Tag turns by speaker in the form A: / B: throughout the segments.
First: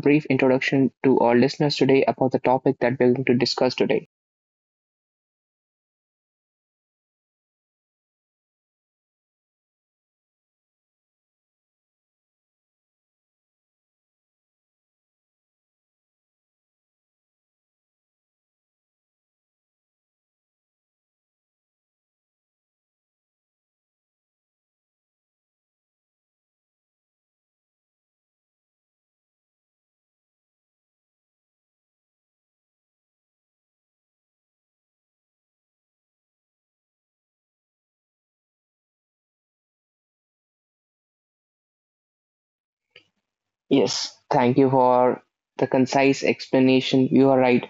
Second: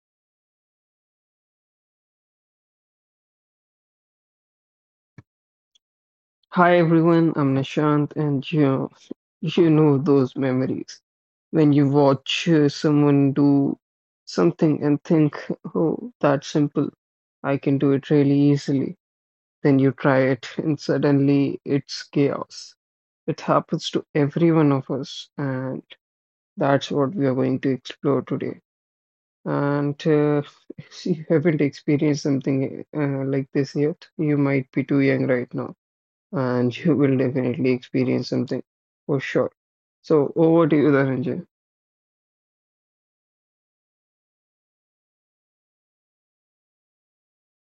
A: brief introduction to our listeners today about the topic that we're going to discuss today?
B: Hi everyone, I'm Nishant, and you know those memories when you watch someone do something and think, oh, that's simple, I can do it really easily. Then you try it, and suddenly it's chaos. It happens to every one of us, and that's what we are going to explore today. And if you haven't experienced something like this yet, you might be too young right now and you will definitely experience something for sure. So over to you, Dhananjay.
A: Yes, thank you for the concise explanation. You are right.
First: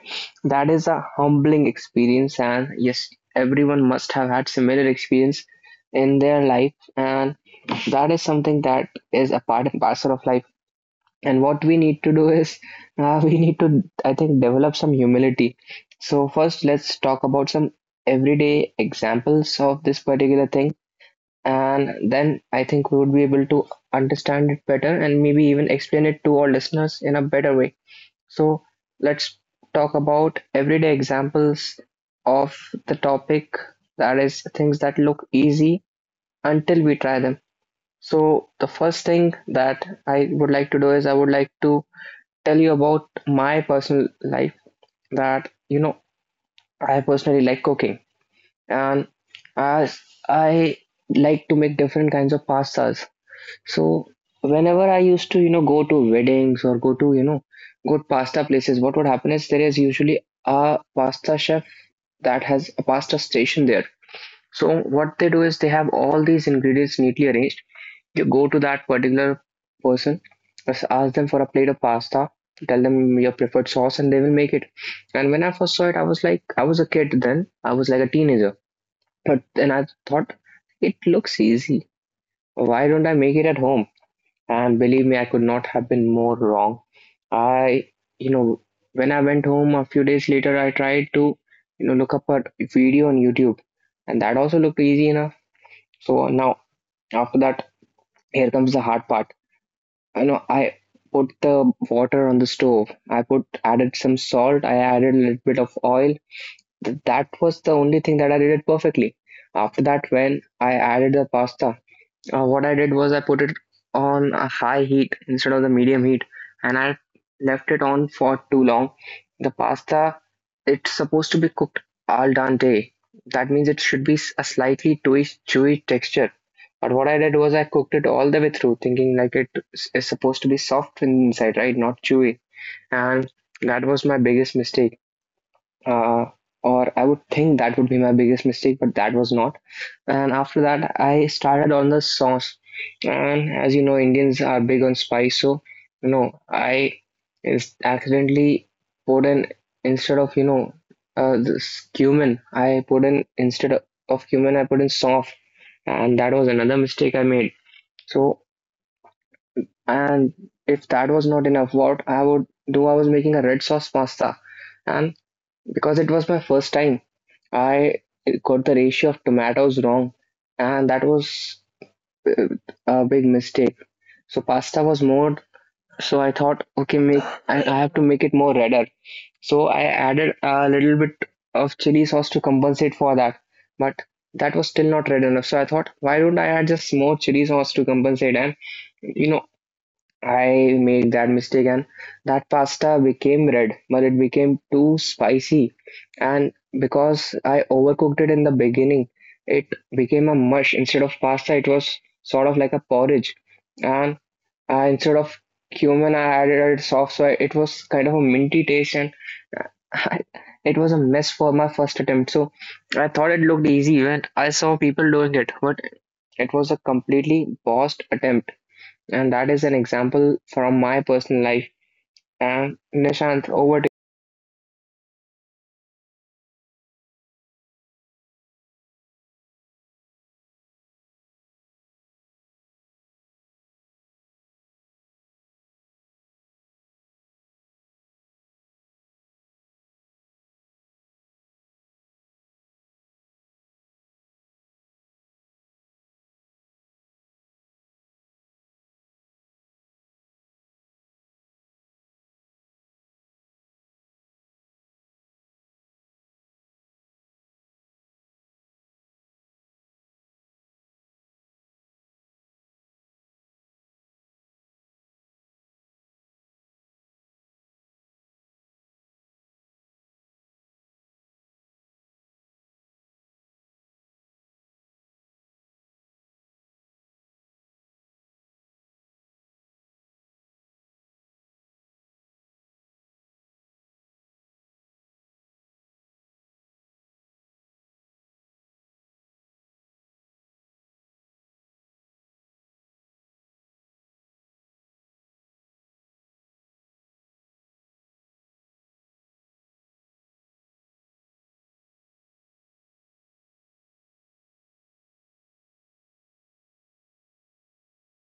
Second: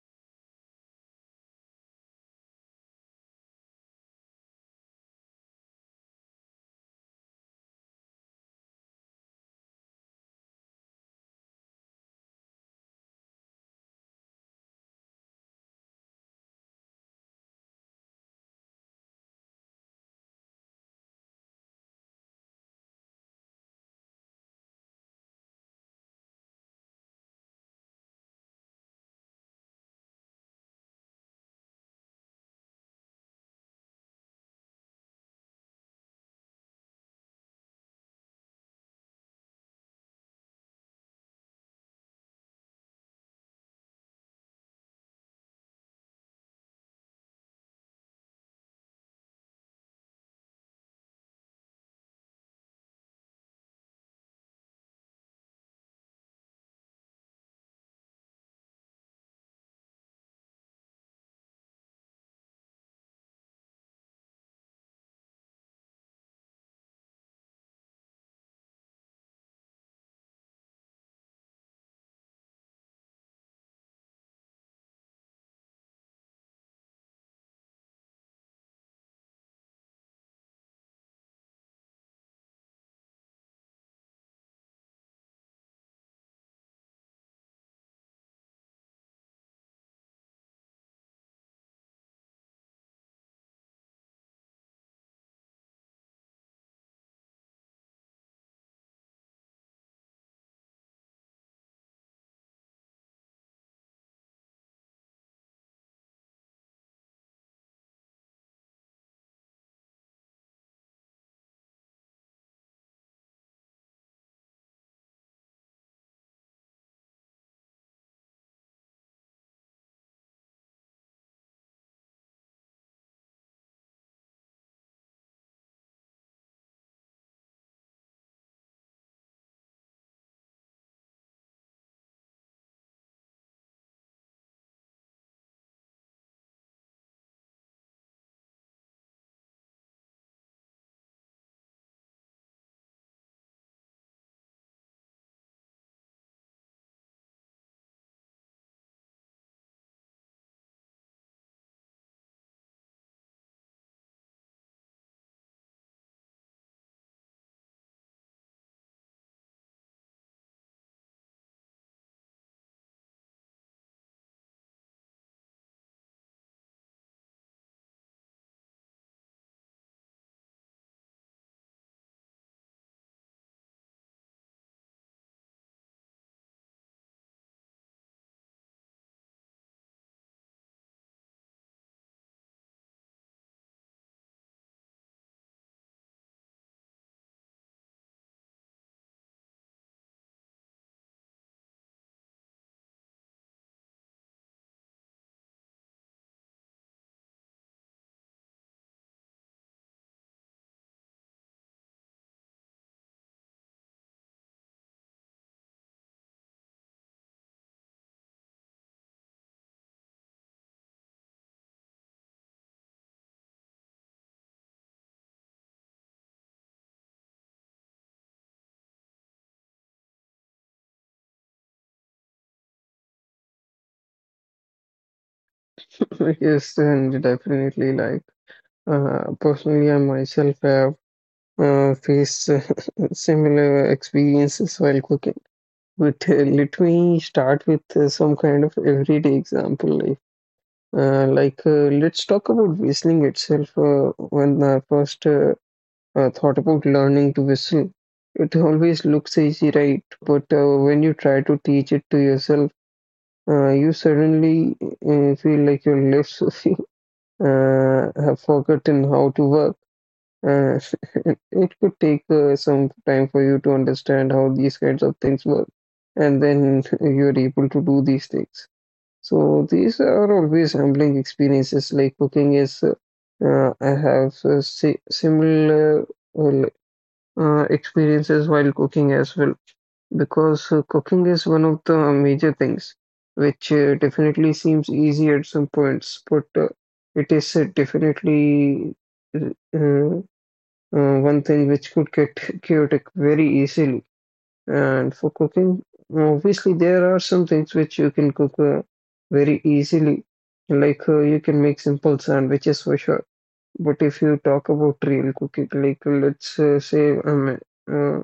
A: That is a humbling experience, and yes, everyone must have had similar experience in their life, and that is something that is a part and parcel of life. And what we need to do is, we need to, I think, develop some humility. So first, let's talk about some everyday examples of this particular thing and then I think we would be able to understand it better and maybe even explain it to our listeners in a better way. So let's talk about everyday examples of the topic, that is things that look easy until we try them. So the first thing that I would like to do is I would like to tell you about my personal life. That, you know, I personally like cooking, and as I like to make different kinds of pastas. So whenever I used to, you know, go to weddings or go to, you know, good pasta places, what would happen is there is usually a pasta chef that has a pasta station there. So what they do is they have all these ingredients neatly arranged. You go to that particular person, just ask them for a plate of pasta, tell them your preferred sauce, and they will make it. And when I first saw it, I was like, I was a kid then, I was like a teenager. But then I thought, it looks easy. Why don't I make it at home? And believe me, I could not have been more wrong. I, you know, when I went home a few days later, I tried to, you know, look up a video on YouTube, and that also looked easy enough. So now, after that, here comes the hard part. You know, I put the water on the stove. I put added some salt. I added a little bit of oil. That was the only thing that I did it perfectly. After that, when I added the pasta, what I did was I put it on a high heat instead of the medium heat, and I left it on for too long. The pasta, it's supposed to be cooked al dente. That means it should be a slightly chewy texture. But what I did was I cooked it all the way through, thinking like is supposed to be soft inside, right? Not chewy. And that was my biggest mistake. uh, or I would think that would be my biggest mistake, but that was not. And after that, I started on the sauce, and as you know, Indians are big on spice, so, you know, I is accidentally put in, instead of, you know, this cumin, I put in, instead of cumin, I put in sauce, and that was another mistake I made. So, and if that was not enough, what I would do, I was making a red sauce pasta, and because it was my first time I got the ratio of tomatoes wrong, and that was uh, a big mistake. So pasta was more, so I thought, okay, make I have to make it more redder. So I added a little bit of chili sauce to compensate for that, but that was still not red enough. So I thought, why don't I add just more chili sauce to compensate? And you know, I made that mistake and that pasta became red, but it became too spicy. And because I overcooked it in the beginning, it became a mush. Instead of pasta, it was sort of like a porridge. And I, instead of cumin, I added soft soy. It was kind of a minty taste. And I, it was a mess for my first attempt. So I thought it looked easy when I saw people doing it, but it was a completely bossed attempt. And that is an example from my personal life. And Nishant, over to.
B: Yes, and definitely, like personally, I myself have faced similar experiences while cooking. But let me start with some kind of everyday example. Like, let's talk about whistling itself. When I first thought about learning to whistle. It always looks easy, right? But when you try to teach it to yourself, you suddenly feel like your lips have forgotten how to work. Uh, it could take some time for you to understand how these kinds of things work, and then you're able to do these things. So these are always humbling experiences. Like cooking is, I have si similar uh, experiences while cooking as well because cooking is one of the major things which definitely seems easy at some points, but it is definitely uh, one thing which could get chaotic very easily. And for cooking, obviously there are some things which you can cook very easily, like you can make simple sandwiches for sure. But if you talk about real cooking, like let's say uh,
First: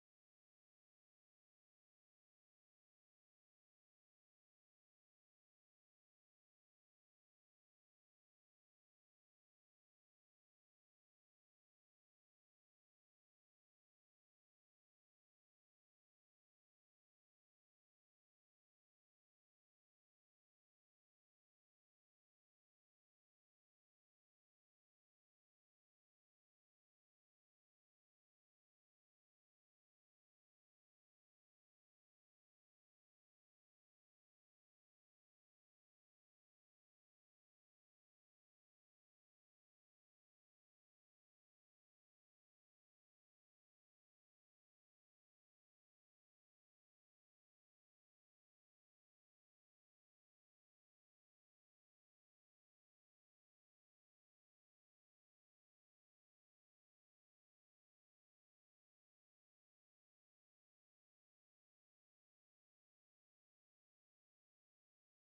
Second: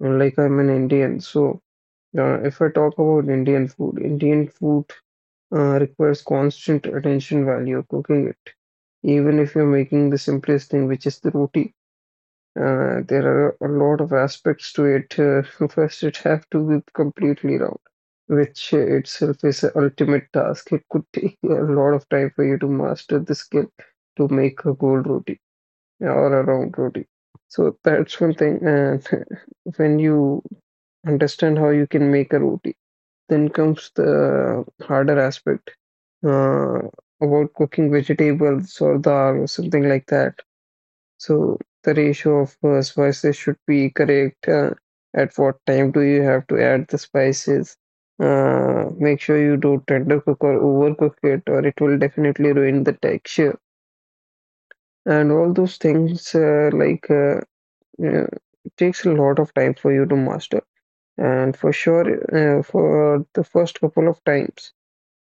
B: and like I'm an Indian, so if I talk about Indian food requires constant attention while you're cooking it. Even if you're making the simplest thing, which is the roti, there are a lot of aspects to it. First, it have to be completely round, which itself is an ultimate task. It could take a lot of time for you to master the skill to make a gold roti or a round roti. So that's one thing. And when you understand how you can make a roti. Then comes the harder aspect uh, about cooking vegetables or dal or something like that. So the ratio of spices should be correct. At what time do you have to add the spices? Make sure you don't undercook or overcook it, or it will definitely ruin the texture. And all those things, uh, takes a lot of time for you to master. And for sure, for the first couple of times,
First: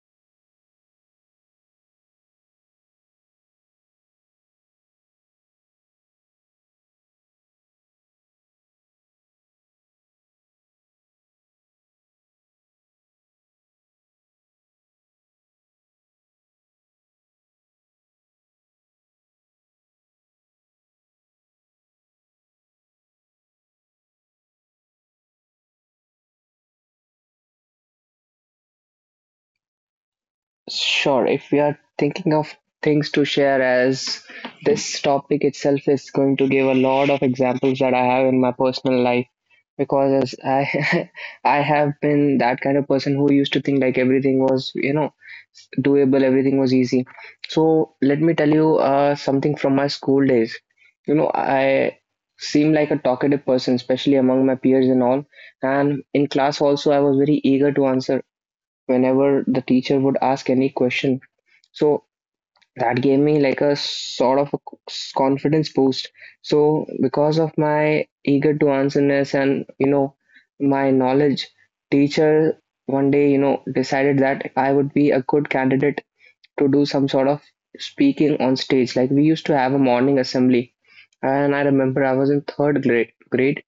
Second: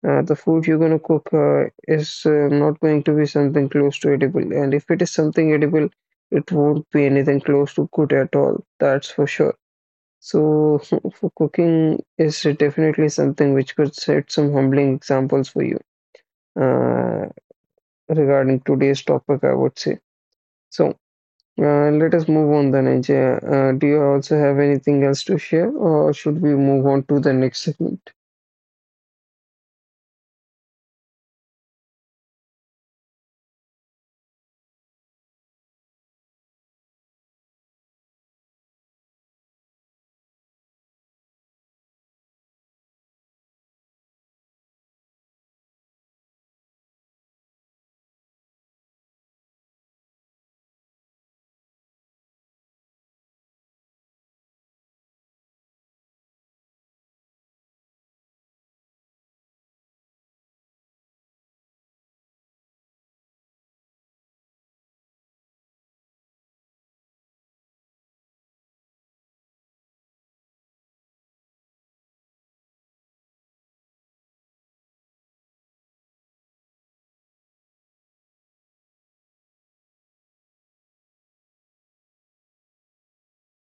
B: the food you're going to cook is not going to be something close to edible. And if it is something edible, it won't be anything close to good at all. That's for sure. So, for cooking is definitely something which could set some humbling examples for you uh, regarding today's topic, I would say. So, let us move on then, Ajay. Do you also have anything else to share, or should we move on to the next segment?
A: Sure, if we are thinking of things to share, as this topic itself is going to give a lot of examples that I have in my personal life, because as I I have been that kind of person who used to think like everything was, you know, doable, everything was easy. So let me tell you something from my school days. You know, I seem like a talkative person, especially among my peers and all. And in class also, I was very eager to answer whenever the teacher would ask any question. So that gave me like a sort of a confidence boost. So because of my eager to answerness and, you know, my knowledge, teacher one day, you know, decided that I would be a good candidate to do some sort of speaking on stage. Like we used to have a morning assembly, and I remember I was in third grade.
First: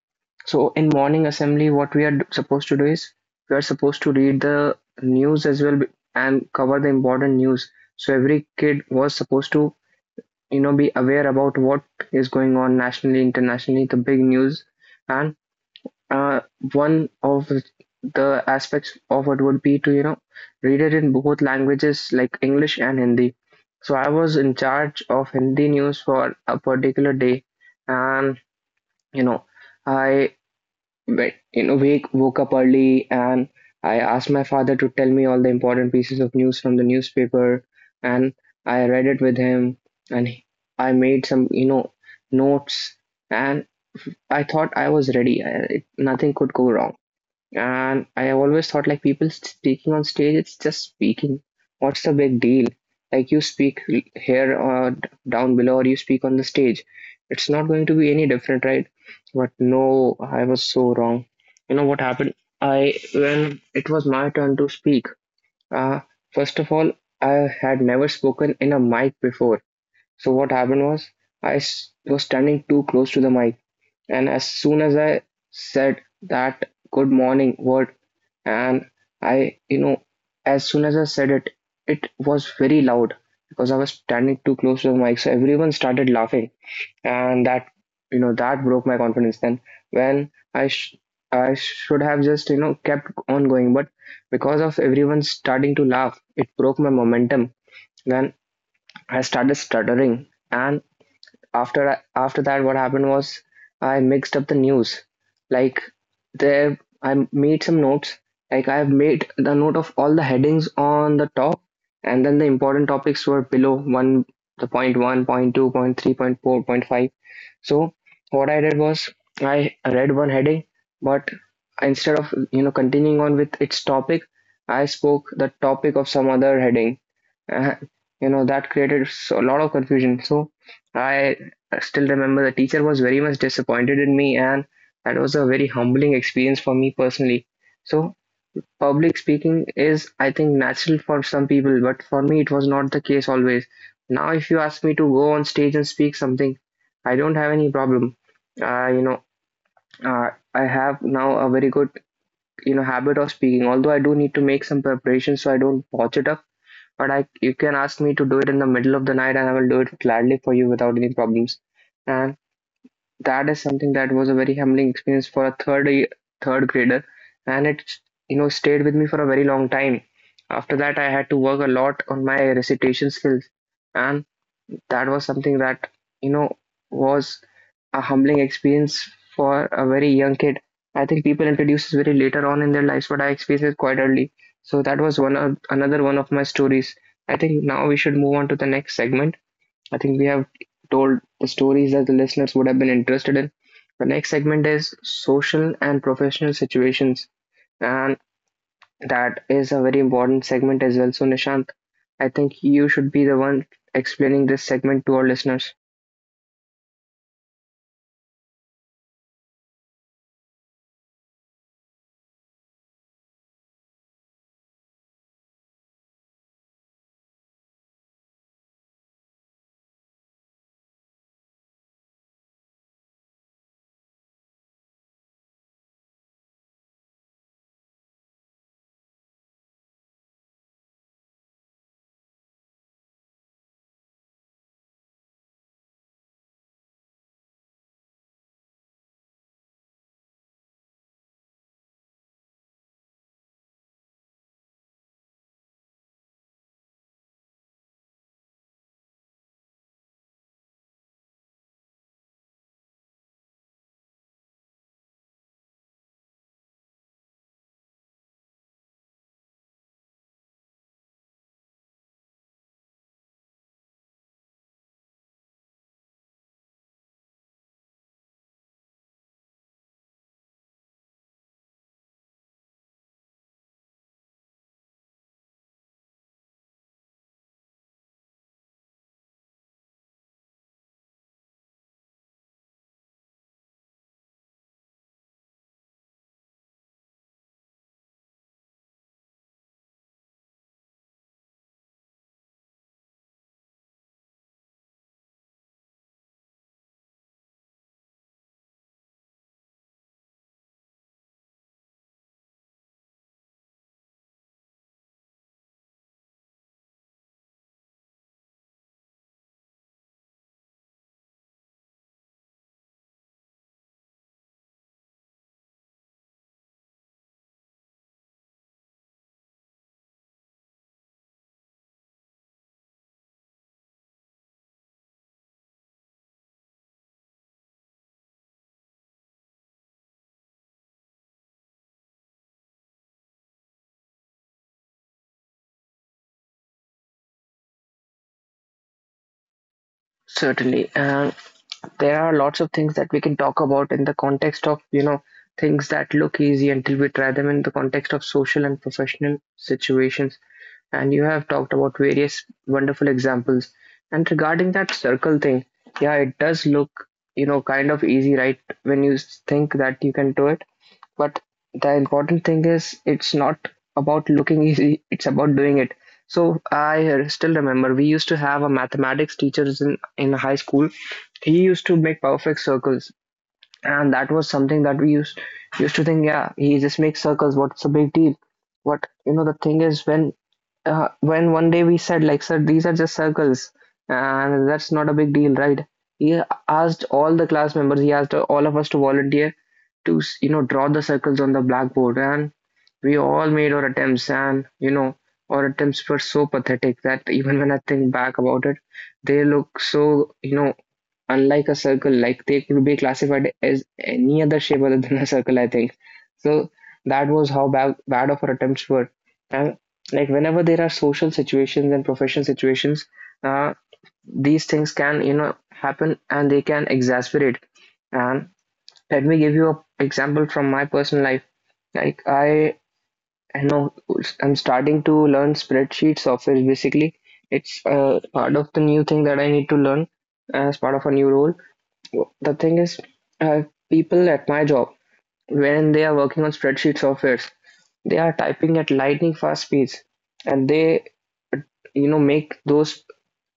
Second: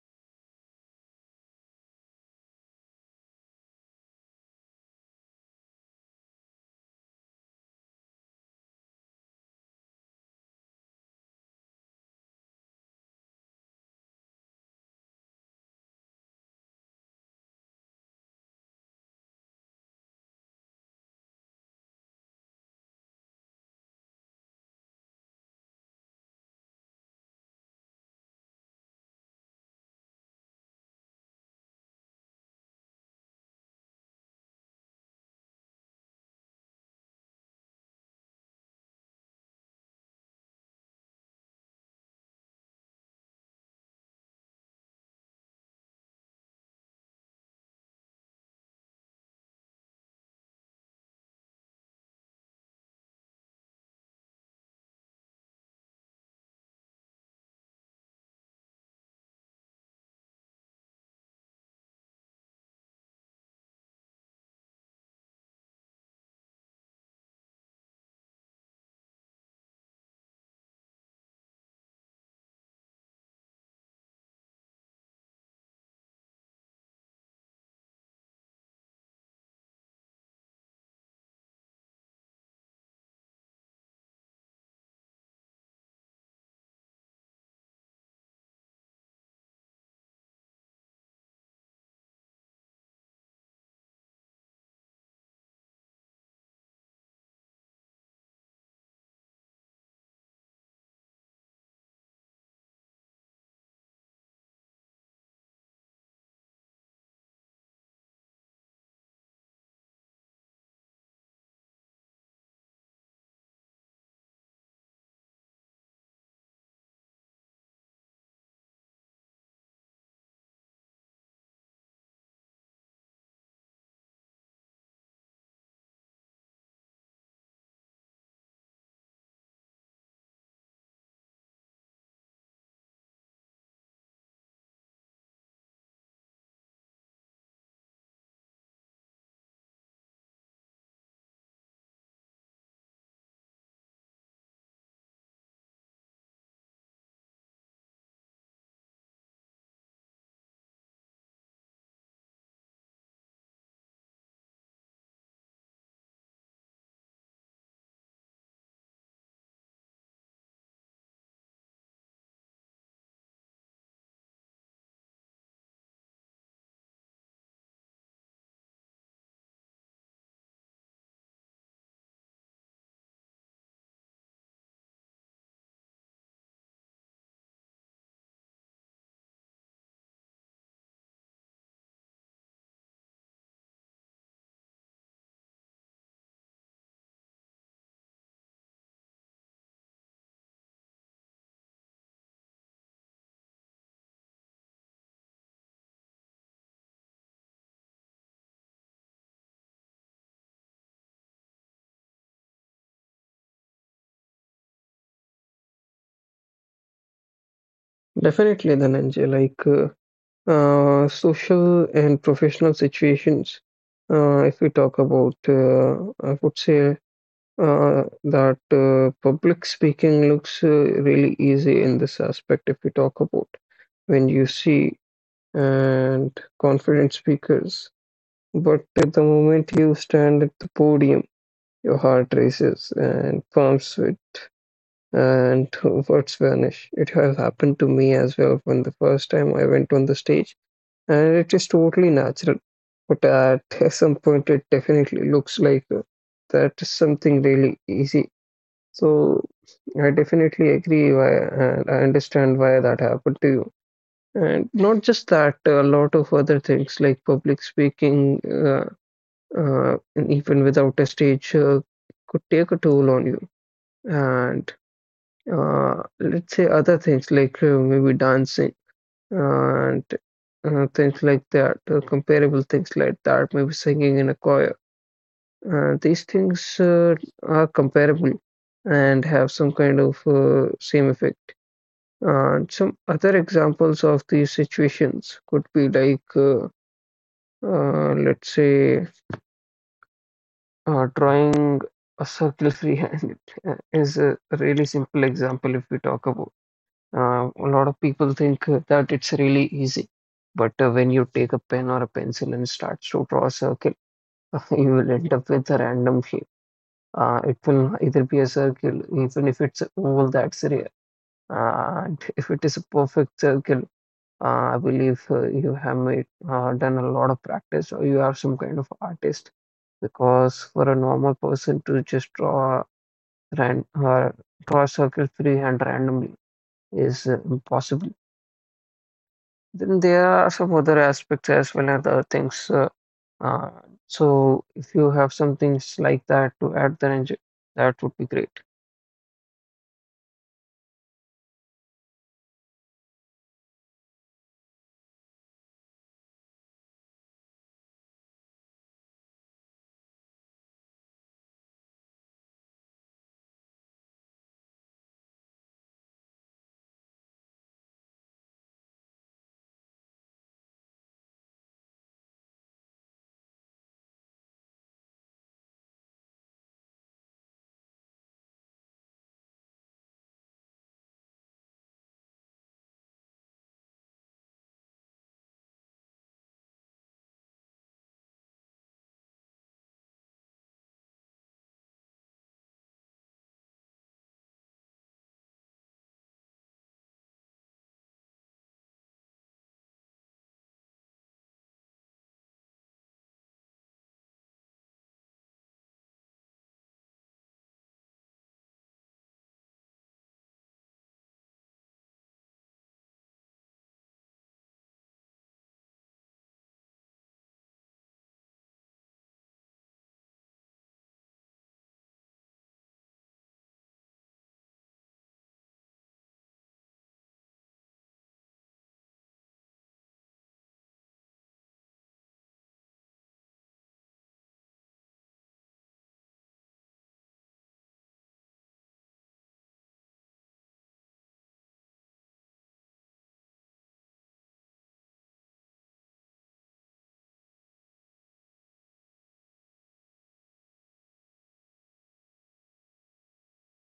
A: So in morning assembly, what we are supposed to do is we are supposed to read the news as well and cover the important news. So every kid was supposed to, you know, be aware about what is going on nationally, internationally, the big news. And uh, one of the aspects of it would be to, you know, read it in both languages like English and Hindi. So I was in charge of Hindi news for a particular day, and you know. I but you know, woke up early and I asked my father to tell me all the important pieces of news from the newspaper, and I read it with him, and I made some, you know, notes, and I thought I was ready. Nothing could go wrong. And I have always thought like people speaking on stage, it's just speaking. What's the big deal? Like you speak here or down below, or you speak on the stage. It's not going to be any different, right? But no, I was so wrong. You know what happened? I when it was my turn to speak. Uh, First of all, I had never spoken in a mic before. So what happened was I was standing too close to the mic. And as soon as I said that good morning word, and I, you know, as soon as I said it, it was very loud because I was standing too close to the mic, so everyone started laughing, and that, you know, that broke my confidence. Then when I sh I should have just, you know, kept on going, but because of everyone starting to laugh, it broke my momentum. Then I started stuttering, and after that what happened was I mixed up the news like there I made some notes. Like I've made the note of all the headings on the top, and then the important topics were below one, the point one, point two, point three, point four, point five. So what I did was I read one heading, but instead of, you know, continuing on with its topic, I spoke the topic of some other heading. Uh, you know that created a lot of confusion. So I still remember the teacher was very much disappointed in me and that was a very humbling experience for me personally. So, public speaking is, I think, natural for some people, but for me, it was not the case always. Now, if you ask me to go on stage and speak something, I don't have any problem. You know, uh, I have now a very good, you know, habit of speaking. Although I do need to make some preparation so I don't botch it up, but I, you can ask me to do it in the middle of the night, and I will do it gladly for you without any problems. That is something that was a very humbling experience for a third year, third grader, and it, you know, stayed with me for a very long time. After that I had to work a lot on my recitation skills, and that was something that, you know, was a humbling experience for a very young kid. I think people introduce this very later on in their lives, but I experienced it quite early. So that was one of another one of my stories. I think now we should move on to the next segment. I think we have told the stories that the listeners would have been interested in. The next segment is social and professional situations, and that is a very important segment as well. So, Nishant, I think you should be the one explaining this segment to our listeners.
B: Definitely, Dhananjay, like social and professional situations. If we talk about, I would say that public speaking looks really easy in this aspect. If we talk about when you see and confident speakers, but at the moment you stand at the podium, your heart races and palms sweat and words vanish. It has happened to me as well when the first time I went on the stage, and it is totally natural. But at some point, it definitely looks like that is something really easy. So I definitely agree why, and I understand why that happened to you. And not just that, a lot of other things like public speaking, and even without a stage, could take a toll on you. And let's say other things like maybe dancing and things like that, comparable things like that, maybe singing in a choir. These things are comparable and have some kind of same effect. And some other examples of these situations could be like, let's say, drawing a circle free-handed is a really simple example if we talk about. A lot of people think that it's really easy, but when you take a pen or a pencil and starts to draw a circle, you will end up with a random shape. It will either be a circle, even if it's oval, that's rare. And if it is a perfect circle, I believe you have made, done a lot of practice or you are some kind of artist. Because for a normal person to just draw ran draw a circle freehand randomly is impossible. Then there are some other aspects as well and other things. Uh, so if you have some things like that to add, then enjoy, that would be great.
A: Certainly. And there are lots of things that we can talk about in the context of, you know, things that look easy until we try them in the context of social and professional situations, and you have talked about various wonderful examples. And regarding that circle thing, yeah, it does look, you know, kind of easy, right? Think that you can do it. But the important thing is, it's not about looking easy, it's about doing it. So I still remember we used to have a mathematics teacher in high school. He used to make perfect circles. And that was something that we used to think, yeah, he just makes circles. What's the big deal? But you know, the thing is, when one day we said like, sir, these are just circles, and that's not a big deal, right? He asked all the class members. He asked all of us to volunteer to, you know, draw the circles on the blackboard, and we all made our attempts, and you know, our attempts were so pathetic that even when I think back about it, they look so, you know, unlike a circle, like they could be classified as any other shape other than a circle, I think. So that was how bad of our attempts were. And like, whenever there are social situations and professional situations, uh, these things can, you know, happen, and they can exasperate. And let me give you an example from my personal life. Like I know I'm starting to learn spreadsheet software. Basically, it's part of the new thing that I need to learn as part of a new role. The thing is, uh, people at my job, when they are working on spreadsheet softwares, they are typing at lightning fast speeds, and they, you know, make those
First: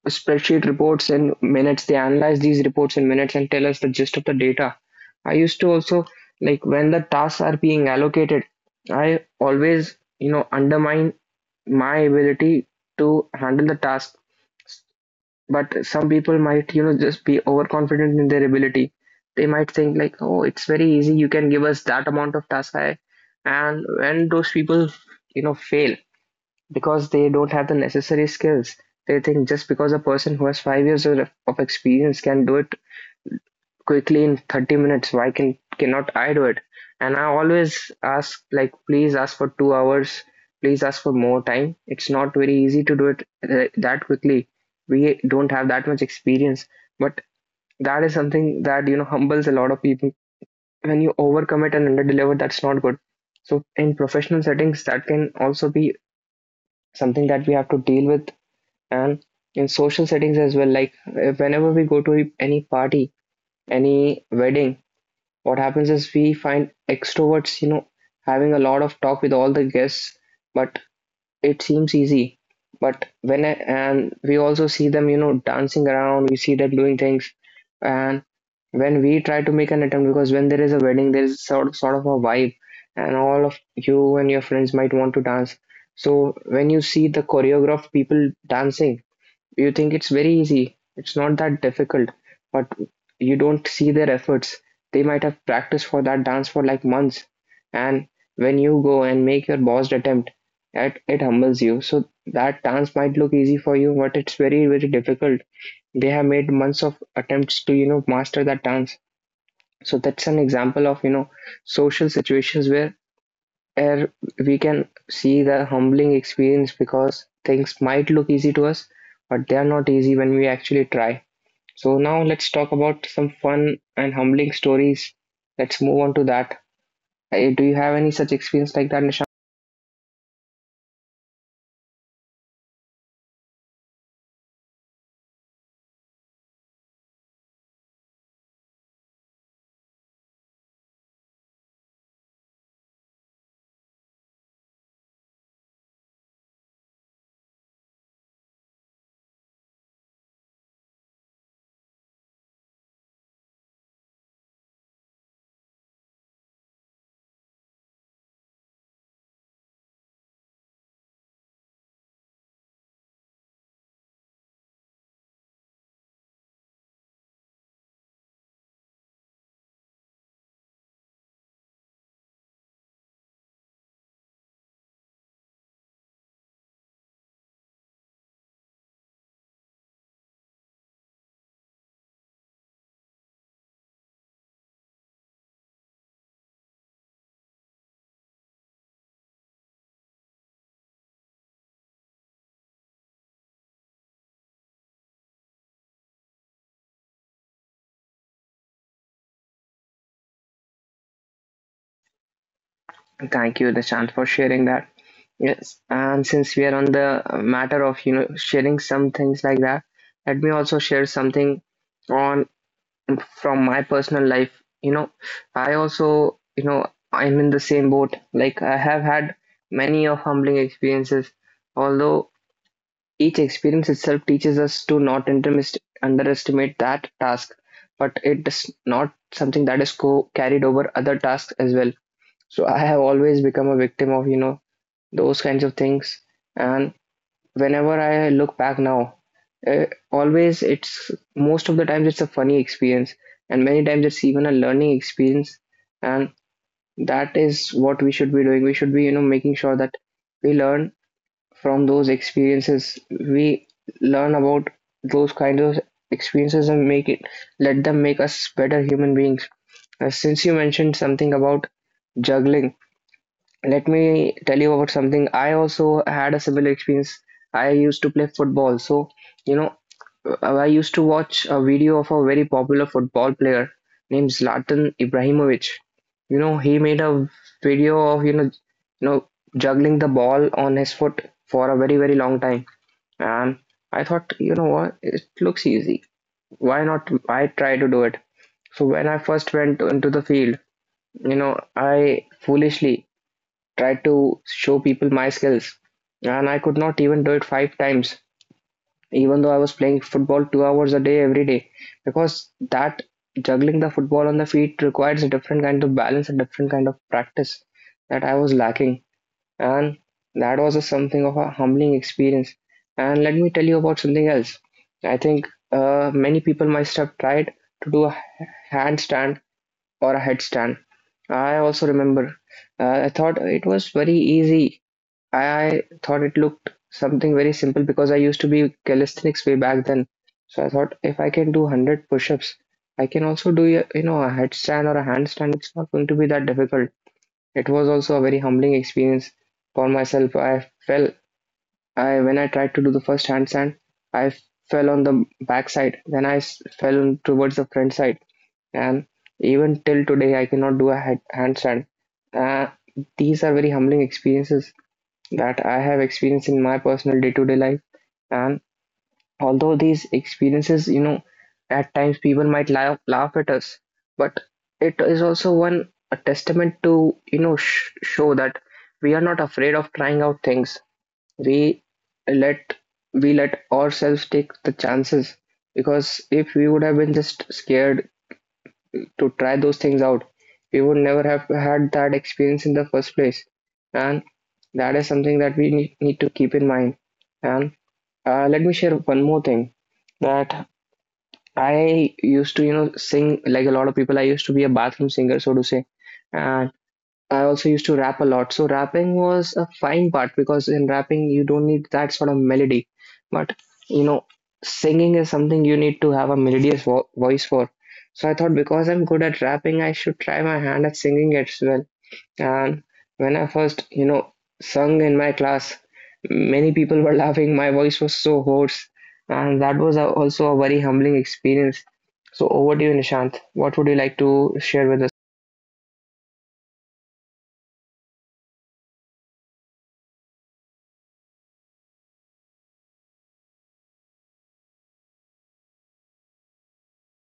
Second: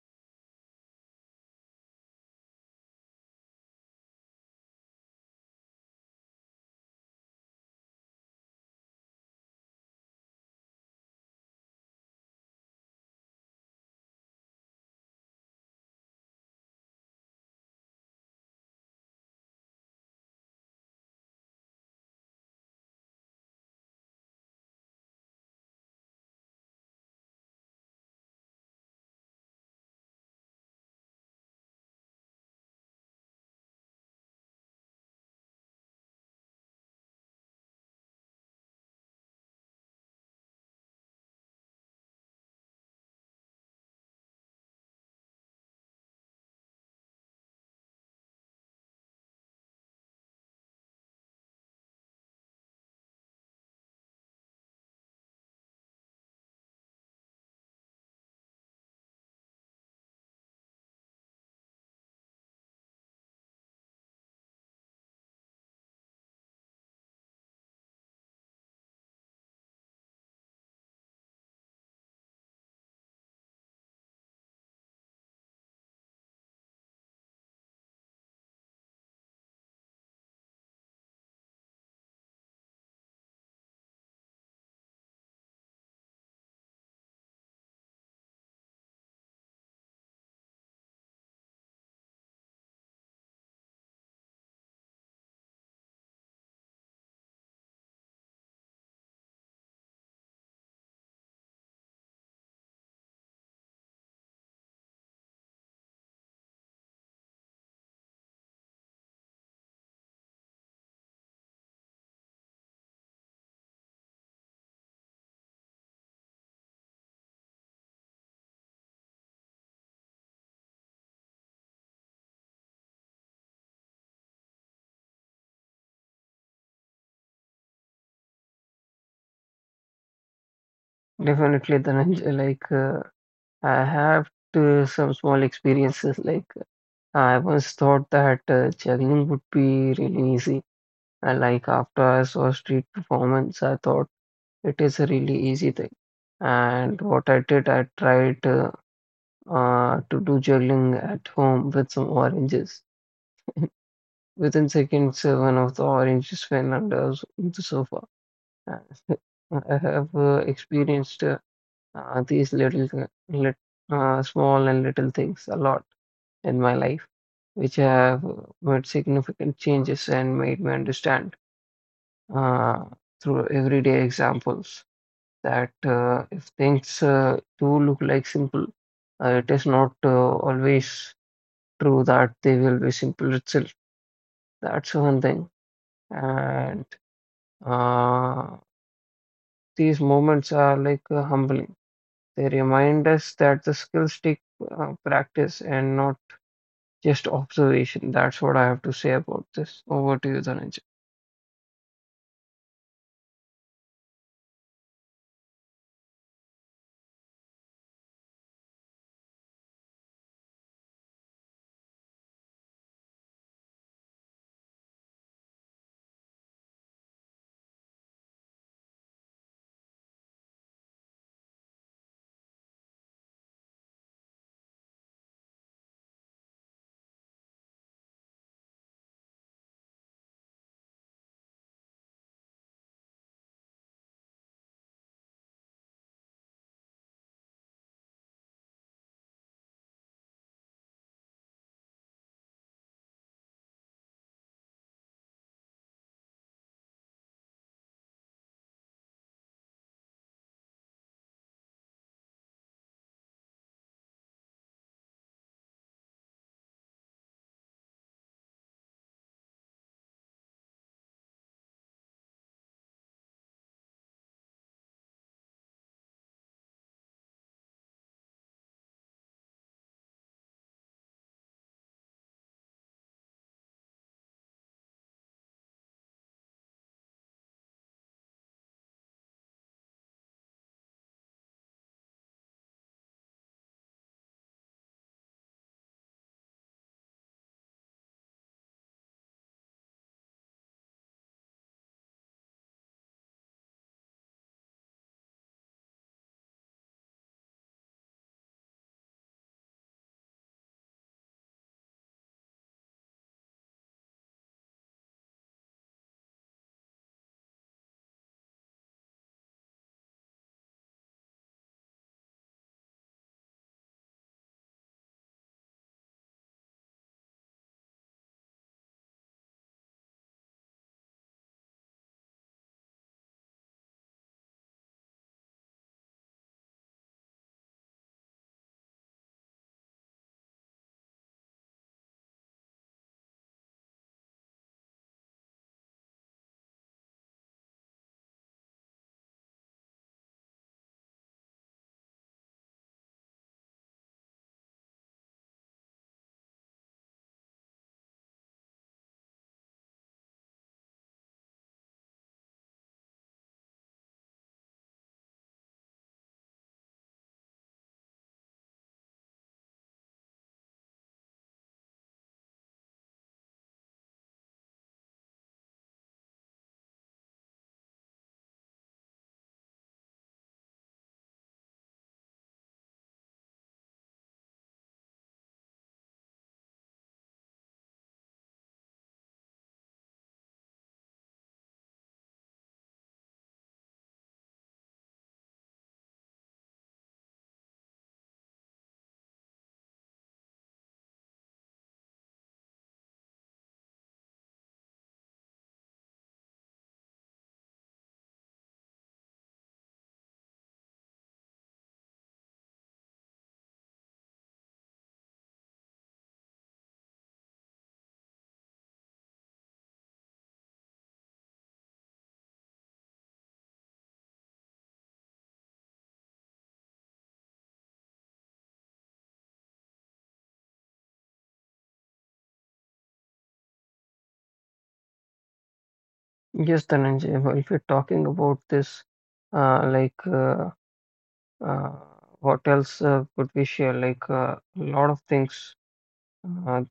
A: spreadsheet reports in minutes. They analyze these reports in minutes and tell us the gist of the data. I used to also, like when the tasks are being allocated, I always, you know, undermine my ability to handle the task, but some people might, you know, just be overconfident in their ability. They might think like, oh, it's very easy, you can give us that amount of task. I and when those people, you know, fail because they don't have the necessary skills, they think just because a person who has 5 years of experience can do it quickly in 30 minutes, why can cannot I do it? And I always ask like, please ask for 2 hours. Please ask for more time. It's not very easy to do it that quickly. We don't have that much experience, but that is something that, you know, humbles a lot of people. When you overcommit and underdeliver, that's not good. So in professional settings, that can also be something that we have to deal with, and in social settings as well. Like whenever we go to any party, any wedding, what happens is we find extroverts, you know, having a lot of talk with all the guests, but it seems easy. But when I, and we also see them, you know, dancing around, we see them doing things, and when we try to make an attempt, because when there is a wedding, there is sort of a vibe, and all of you and your friends might want to dance. So when you see the choreographed people dancing, you think it's very easy. It's not that difficult, but you don't see their efforts. They might have practiced for that dance for like months, and when you go and make your bossed attempt, it humbles you. So that dance might look easy for you, but it's very difficult. They have made months of attempts to, you know, master that dance. So that's an example of, you know, social situations where we can see the humbling experience because things might look easy to us, but they are not easy when we actually try. So now let's talk about some fun and humbling stories. Let's move on to that. Eh, do you have any such experience like that, Nishant?
B: Definitely, then enjoy, like I have to some small experiences. Like I once thought that juggling would be really easy. And like after I saw street performance, I thought it is a really easy thing. And what I did, I tried to do juggling at home with some oranges. Within seconds, one of the oranges fell under the sofa. Uh, I have experienced these small and little things a lot in my life, which have made significant changes and made me understand uh, through everyday examples that if things do look like simple, it is not always true that they will be simple itself. That's one thing. And Uh, these moments are like humbling. They remind us that the skills take practice and not just observation. That's what I have to say about this. Over to you, Dhananjay.
A: Thank you, Nishant, for sharing that. Yes, and since we are on the matter of, you know, sharing some things like that, let me also share something on from my personal life. You know, I also, you know, I'm in the same boat. Like I have had many of humbling experiences, although each experience itself teaches us to not underestimate that task, but it is not something that is carried over other tasks as well. So I have always become a victim of, you know, those kinds of things. And whenever I look back now, uh, always, it's most of the times it's a funny experience, and many times it's even a learning experience, and that is what we should be doing. We should be, you know, making sure that we learn from those experiences. We learn about those kinds of experiences and make it, let them make us better human beings. Since you mentioned something about juggling, let me tell you about something. I also had a similar experience. I used to play football. So, you know, I used to watch a video of a very popular football player named Zlatan Ibrahimovic. You know, he made a video of, you know, juggling the ball on his foot for a very long time. And I thought, you know what, it looks easy. Why not I try to do it? So when I first went into the field, you know, I foolishly tried to show people my skills. And I could not even do it five times, even though I was playing football 2 hours a day every day, because that juggling the football on the feet requires a different kind of balance, a different kind of practice that I was lacking. And that was a something of a humbling experience. And let me tell you about something else. I think many people must have tried to do a handstand or a headstand. I also remember I thought it was very easy. I thought it looked something very simple because I used to be calisthenics way back then. So I thought if I can do 100 push-ups, I can also do you know a headstand or a handstand. It's not going to be that difficult. It was also a very humbling experience for myself. I fell, I when I tried to do the first handstand, I fell on the back side. Then I fell on towards the front side, and even till today I cannot do a handstand. Uh, these are very humbling experiences that I have experienced in my personal day-to-day life. And although these experiences, you know, at times people might laugh at us, but it is also one a testament to, you know, show that we are not afraid of trying out things. We let we let ourselves take the chances because if we would have been just scared to try those things out, we would never have had that experience in the first place. And that is something that we need to keep in mind. And let me share one more thing, that I used to, you know, sing like a lot of people. I used to be a bathroom singer, so to say. And I also used to rap a lot. So rapping was a fine part because in rapping you don't need that sort of melody. But you know, singing is something you need to have a melodious voice for. So I thought because I'm good at rapping, I should try my hand at singing as well. And when I first, you know, sung in my class, many people were laughing. My voice was so hoarse, and that was a, also a very humbling experience. So over to you, Nishant. What would you like to share with us?
B: Yes, Dhananjay, well, if we're talking about this, uh, like uh, uh, what else could we share? Like a lot of things uh,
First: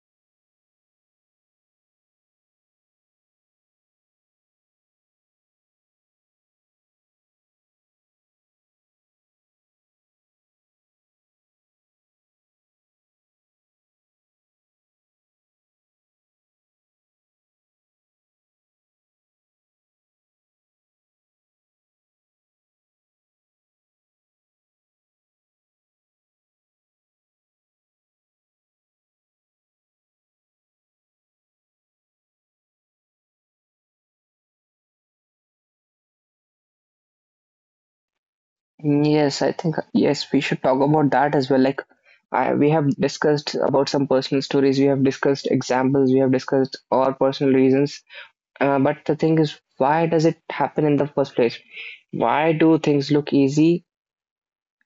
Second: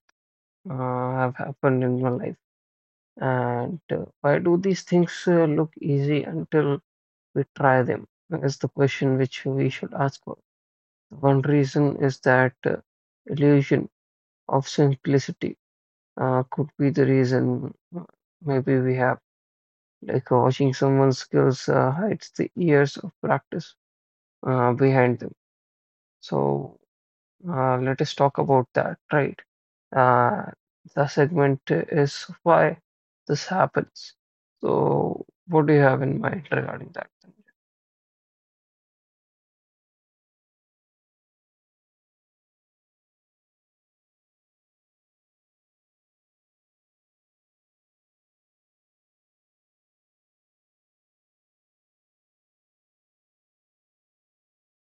B: have happened in my life. And why do these things look easy until we try them is the question which we should ask for. One reason is that illusion of simplicity could be the reason maybe we have. Like watching someone's skills hides the years of practice behind them. So let us talk about that, right? Uh, the segment is why this happens. So what do you have in mind regarding that?
A: Yes, I think, yes, we should talk about that as well. Like I, we have discussed about some personal stories, we have discussed examples, we have discussed our personal reasons. But the thing is, why does it happen in the first place? Why do things look easy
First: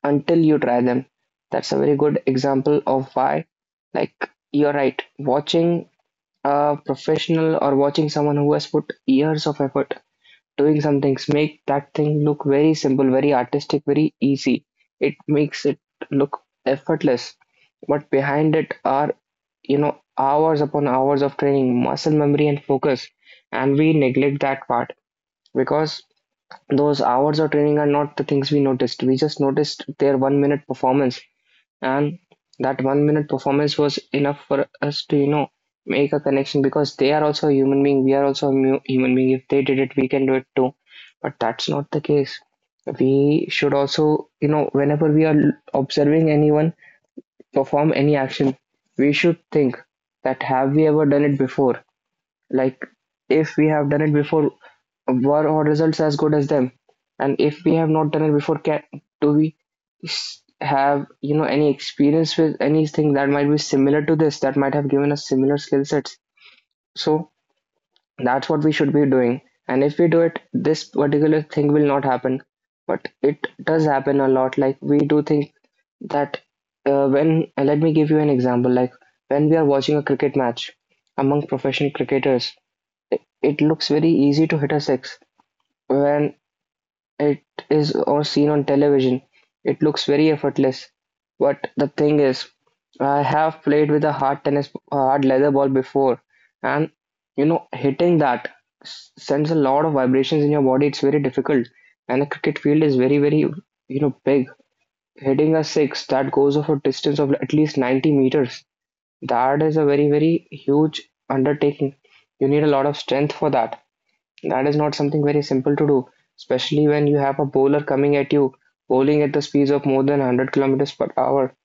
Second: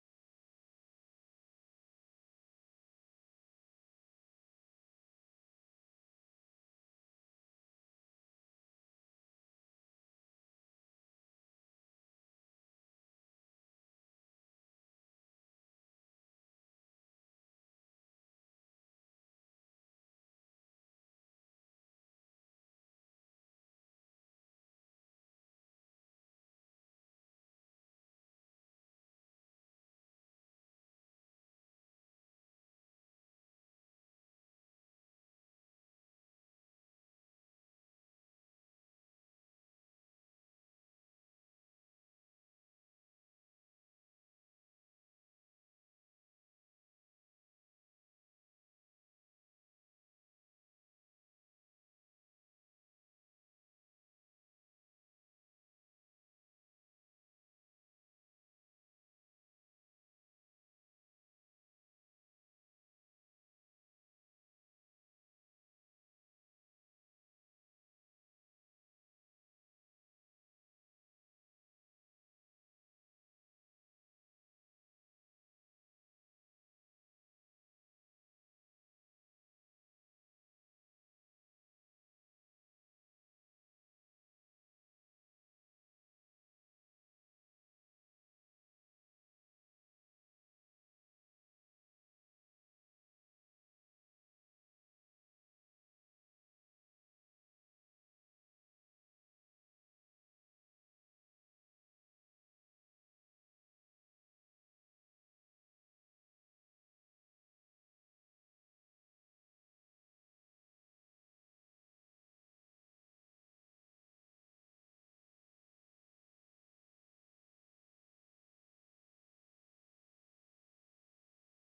A: until you try them? That's a very good example of why. Like watching a professional or watching someone who has put years of effort doing some things make that thing look very simple, very artistic, very easy. It makes it look effortless, but behind it are hours upon hours of training, muscle memory, and focus. And we neglect that part, because those hours of training are not the things we noticed. We just noticed their 1 minute performance, and that 1 minute performance was enough for us to, make a connection. Because they are also a human being, we are also a human being. If they did it, we can do it too. But that's not the case. We should also, whenever we are observing anyone perform any action, we should think that have we ever done it before. Like, if we have done it before, were our results as good as them? And if we have not done it before, can do we have, any experience with anything that might be similar to this that might have given us similar skill sets? So that's what we should be doing, and if we do it, this particular thing will not happen. But it does happen a lot. Like, we do think that when let me give you an example. Like, when we are watching a cricket match among professional cricketers, it looks very easy to hit a six when it is or seen on television. It looks very effortless. But the thing is, I have played with a hard tennis, hard leather ball before, and hitting that sends a lot of vibrations in your body. It's very difficult, and the cricket field is very, very, big. Hitting a six that goes of a distance of at least 90 meters, that is a very, very huge undertaking. You need a lot of strength for that. That is not something very simple to do, especially when you have a bowler coming at you, bowling at the speeds of more than 100 kilometers per hour.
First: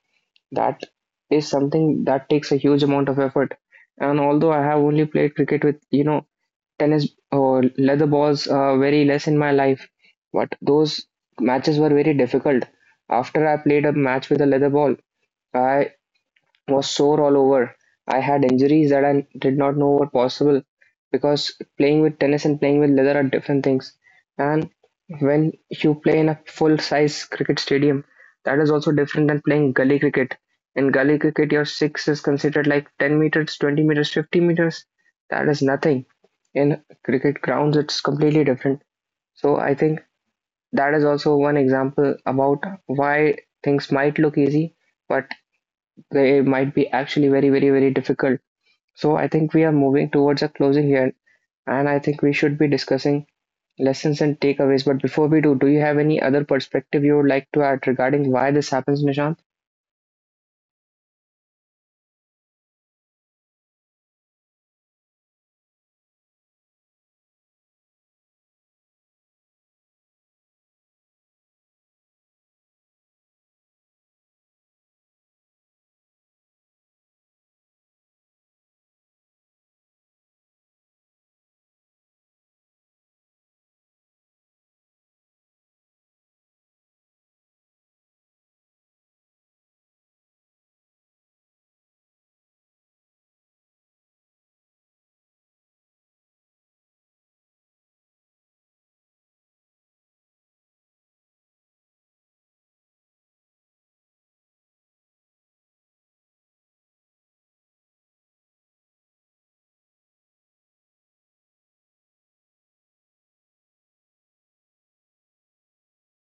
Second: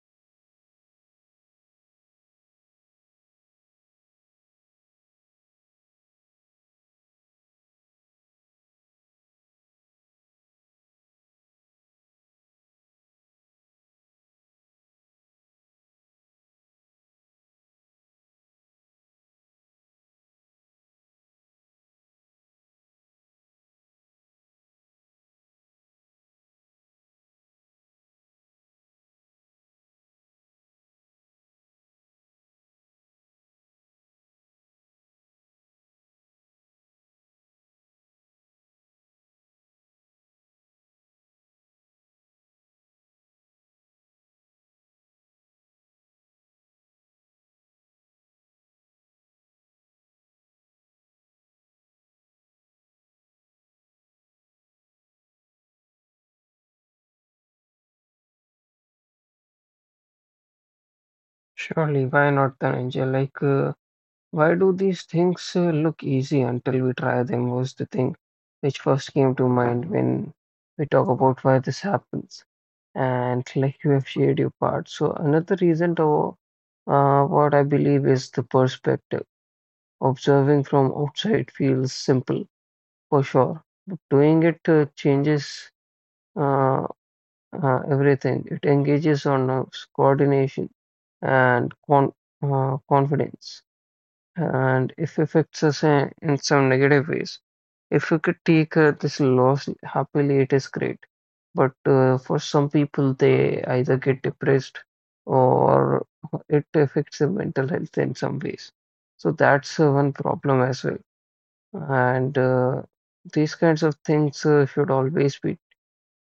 A: That is something that takes a huge amount of effort. And although I have only played cricket with, tennis or leather balls very less in my life, but those matches were very difficult. After I played a match with a leather ball, I was sore all over. I had injuries that I did not know were possible, because playing with tennis and playing with leather are different things. And when you play in a full size cricket stadium, that is also different than playing gully cricket. In gully cricket, your six is considered like 10 meters, 20 meters, 50 meters. That is nothing. In cricket grounds, it's completely different. So I think that is also one example about why things might look easy, but they might be actually very, very, very difficult. So I think we are moving towards a closing here, and I think we should be discussing lessons and takeaways. But before we do, do you have any other perspective you would like to add regarding why this happens, Nishant?
B: Surely, why not then, Angel? Like. Why do these things look easy until we try them was the thing which first came to mind when we talk about why this happens. And like you have shared your part. So another reason to what I believe is the perspective. Observing from outside feels simple for sure, but doing it changes uh, everything. It engages on nerves, coordination, and confidence and if affects us in some negative ways. If you could take this loss happily, it is great. But for some people, they either get depressed or it affects their mental health in some ways. So that's one problem as well. And these kinds of things should always be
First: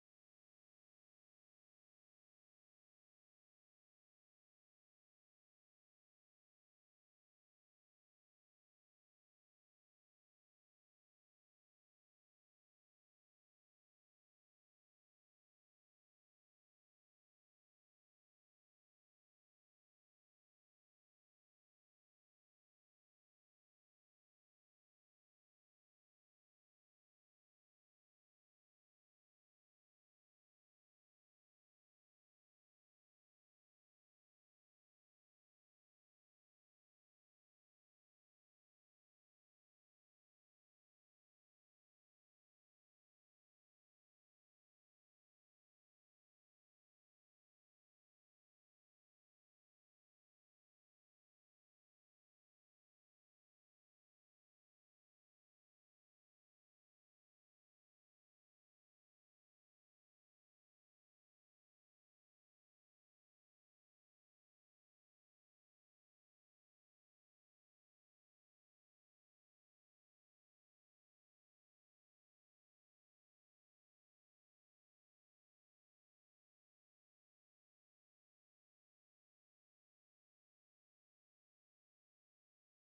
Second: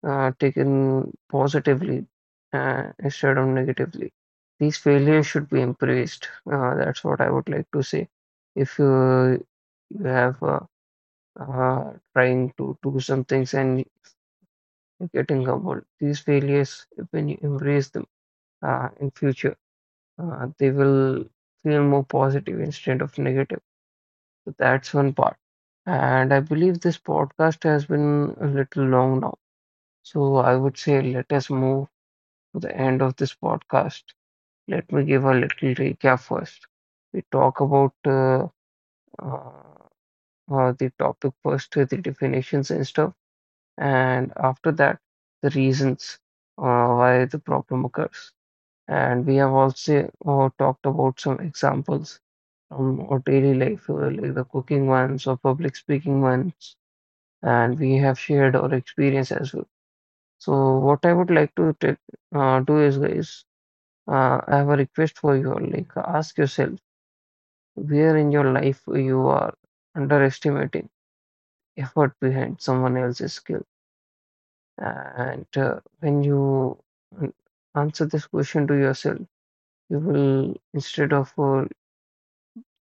B: taken positively instead of negatively. These failures should be embraced. That's what I would like to say. If you have trying to do some things and you're getting humbled, these failures, when you embrace them in future, they will feel more positive instead of negative. So that's one part. And I believe this podcast has been a little long now. So I would say let us move to the end of this podcast, let me give a little recap first. We talk about uh, the topic first, the definitions and stuff, and after that, the reasons why the problem occurs. And we have also talked about some examples from our daily life, like the cooking ones or public speaking ones, and we have shared our experience as well. So, what I would like to take do is guys I have a request for you. Like, ask yourself where in your life you are underestimating effort behind someone else's skill. And when you an- answer this question to yourself, you will, instead of uh,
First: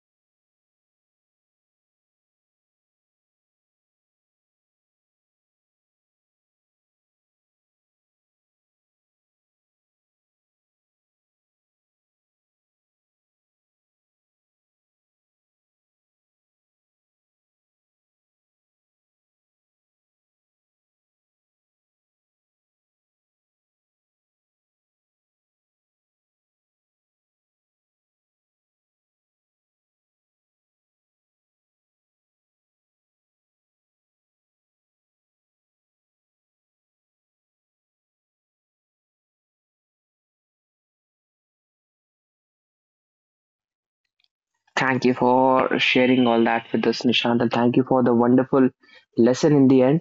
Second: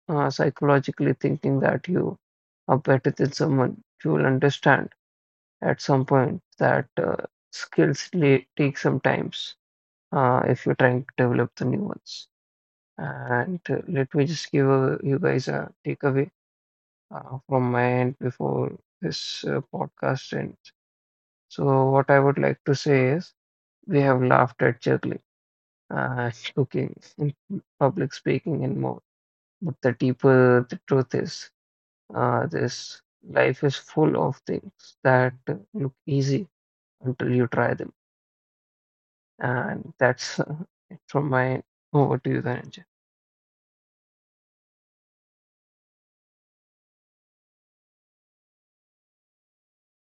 B: uh, psychologically thinking that you are better than someone, you will understand at some point that skills take some times if you're trying to develop the new ones. And let me just give you guys a takeaway from my end before this podcast ends. So, what I would like to say is we have laughed at juggling, cooking, and public speaking, and more. But the deeper the truth is, this life is full of things that look easy until you try them. And that's it from my end. Over to you, then.
A: Thank you for sharing all that with us, Nishant, and thank you for the wonderful lesson in the end.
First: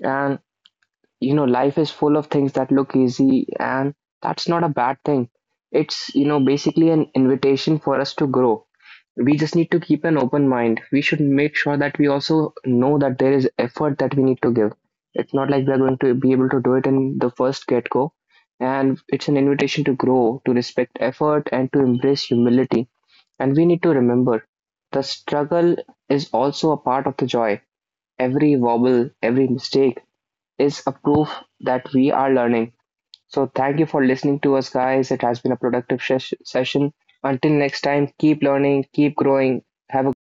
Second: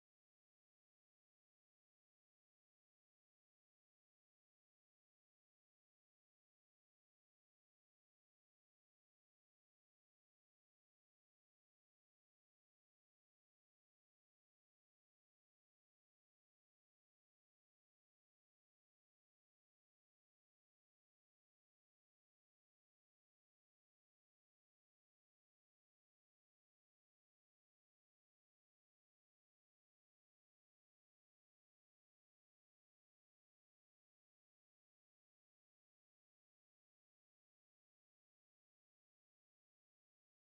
A: And life is full of things that look easy, and that's not a bad thing. It's, basically an invitation for us to grow. We just need to keep an open mind. We should make sure that we also know that there is effort that we need to give. It's not like we're going to be able to do it in the first get go. And it's an invitation to grow, to respect effort, and to embrace humility. And we need to remember the struggle is also a part of the joy. Every wobble, every mistake is a proof that we are learning. So, thank you for listening to us, guys. It has been a productive session. Until next time, keep learning, keep growing, have a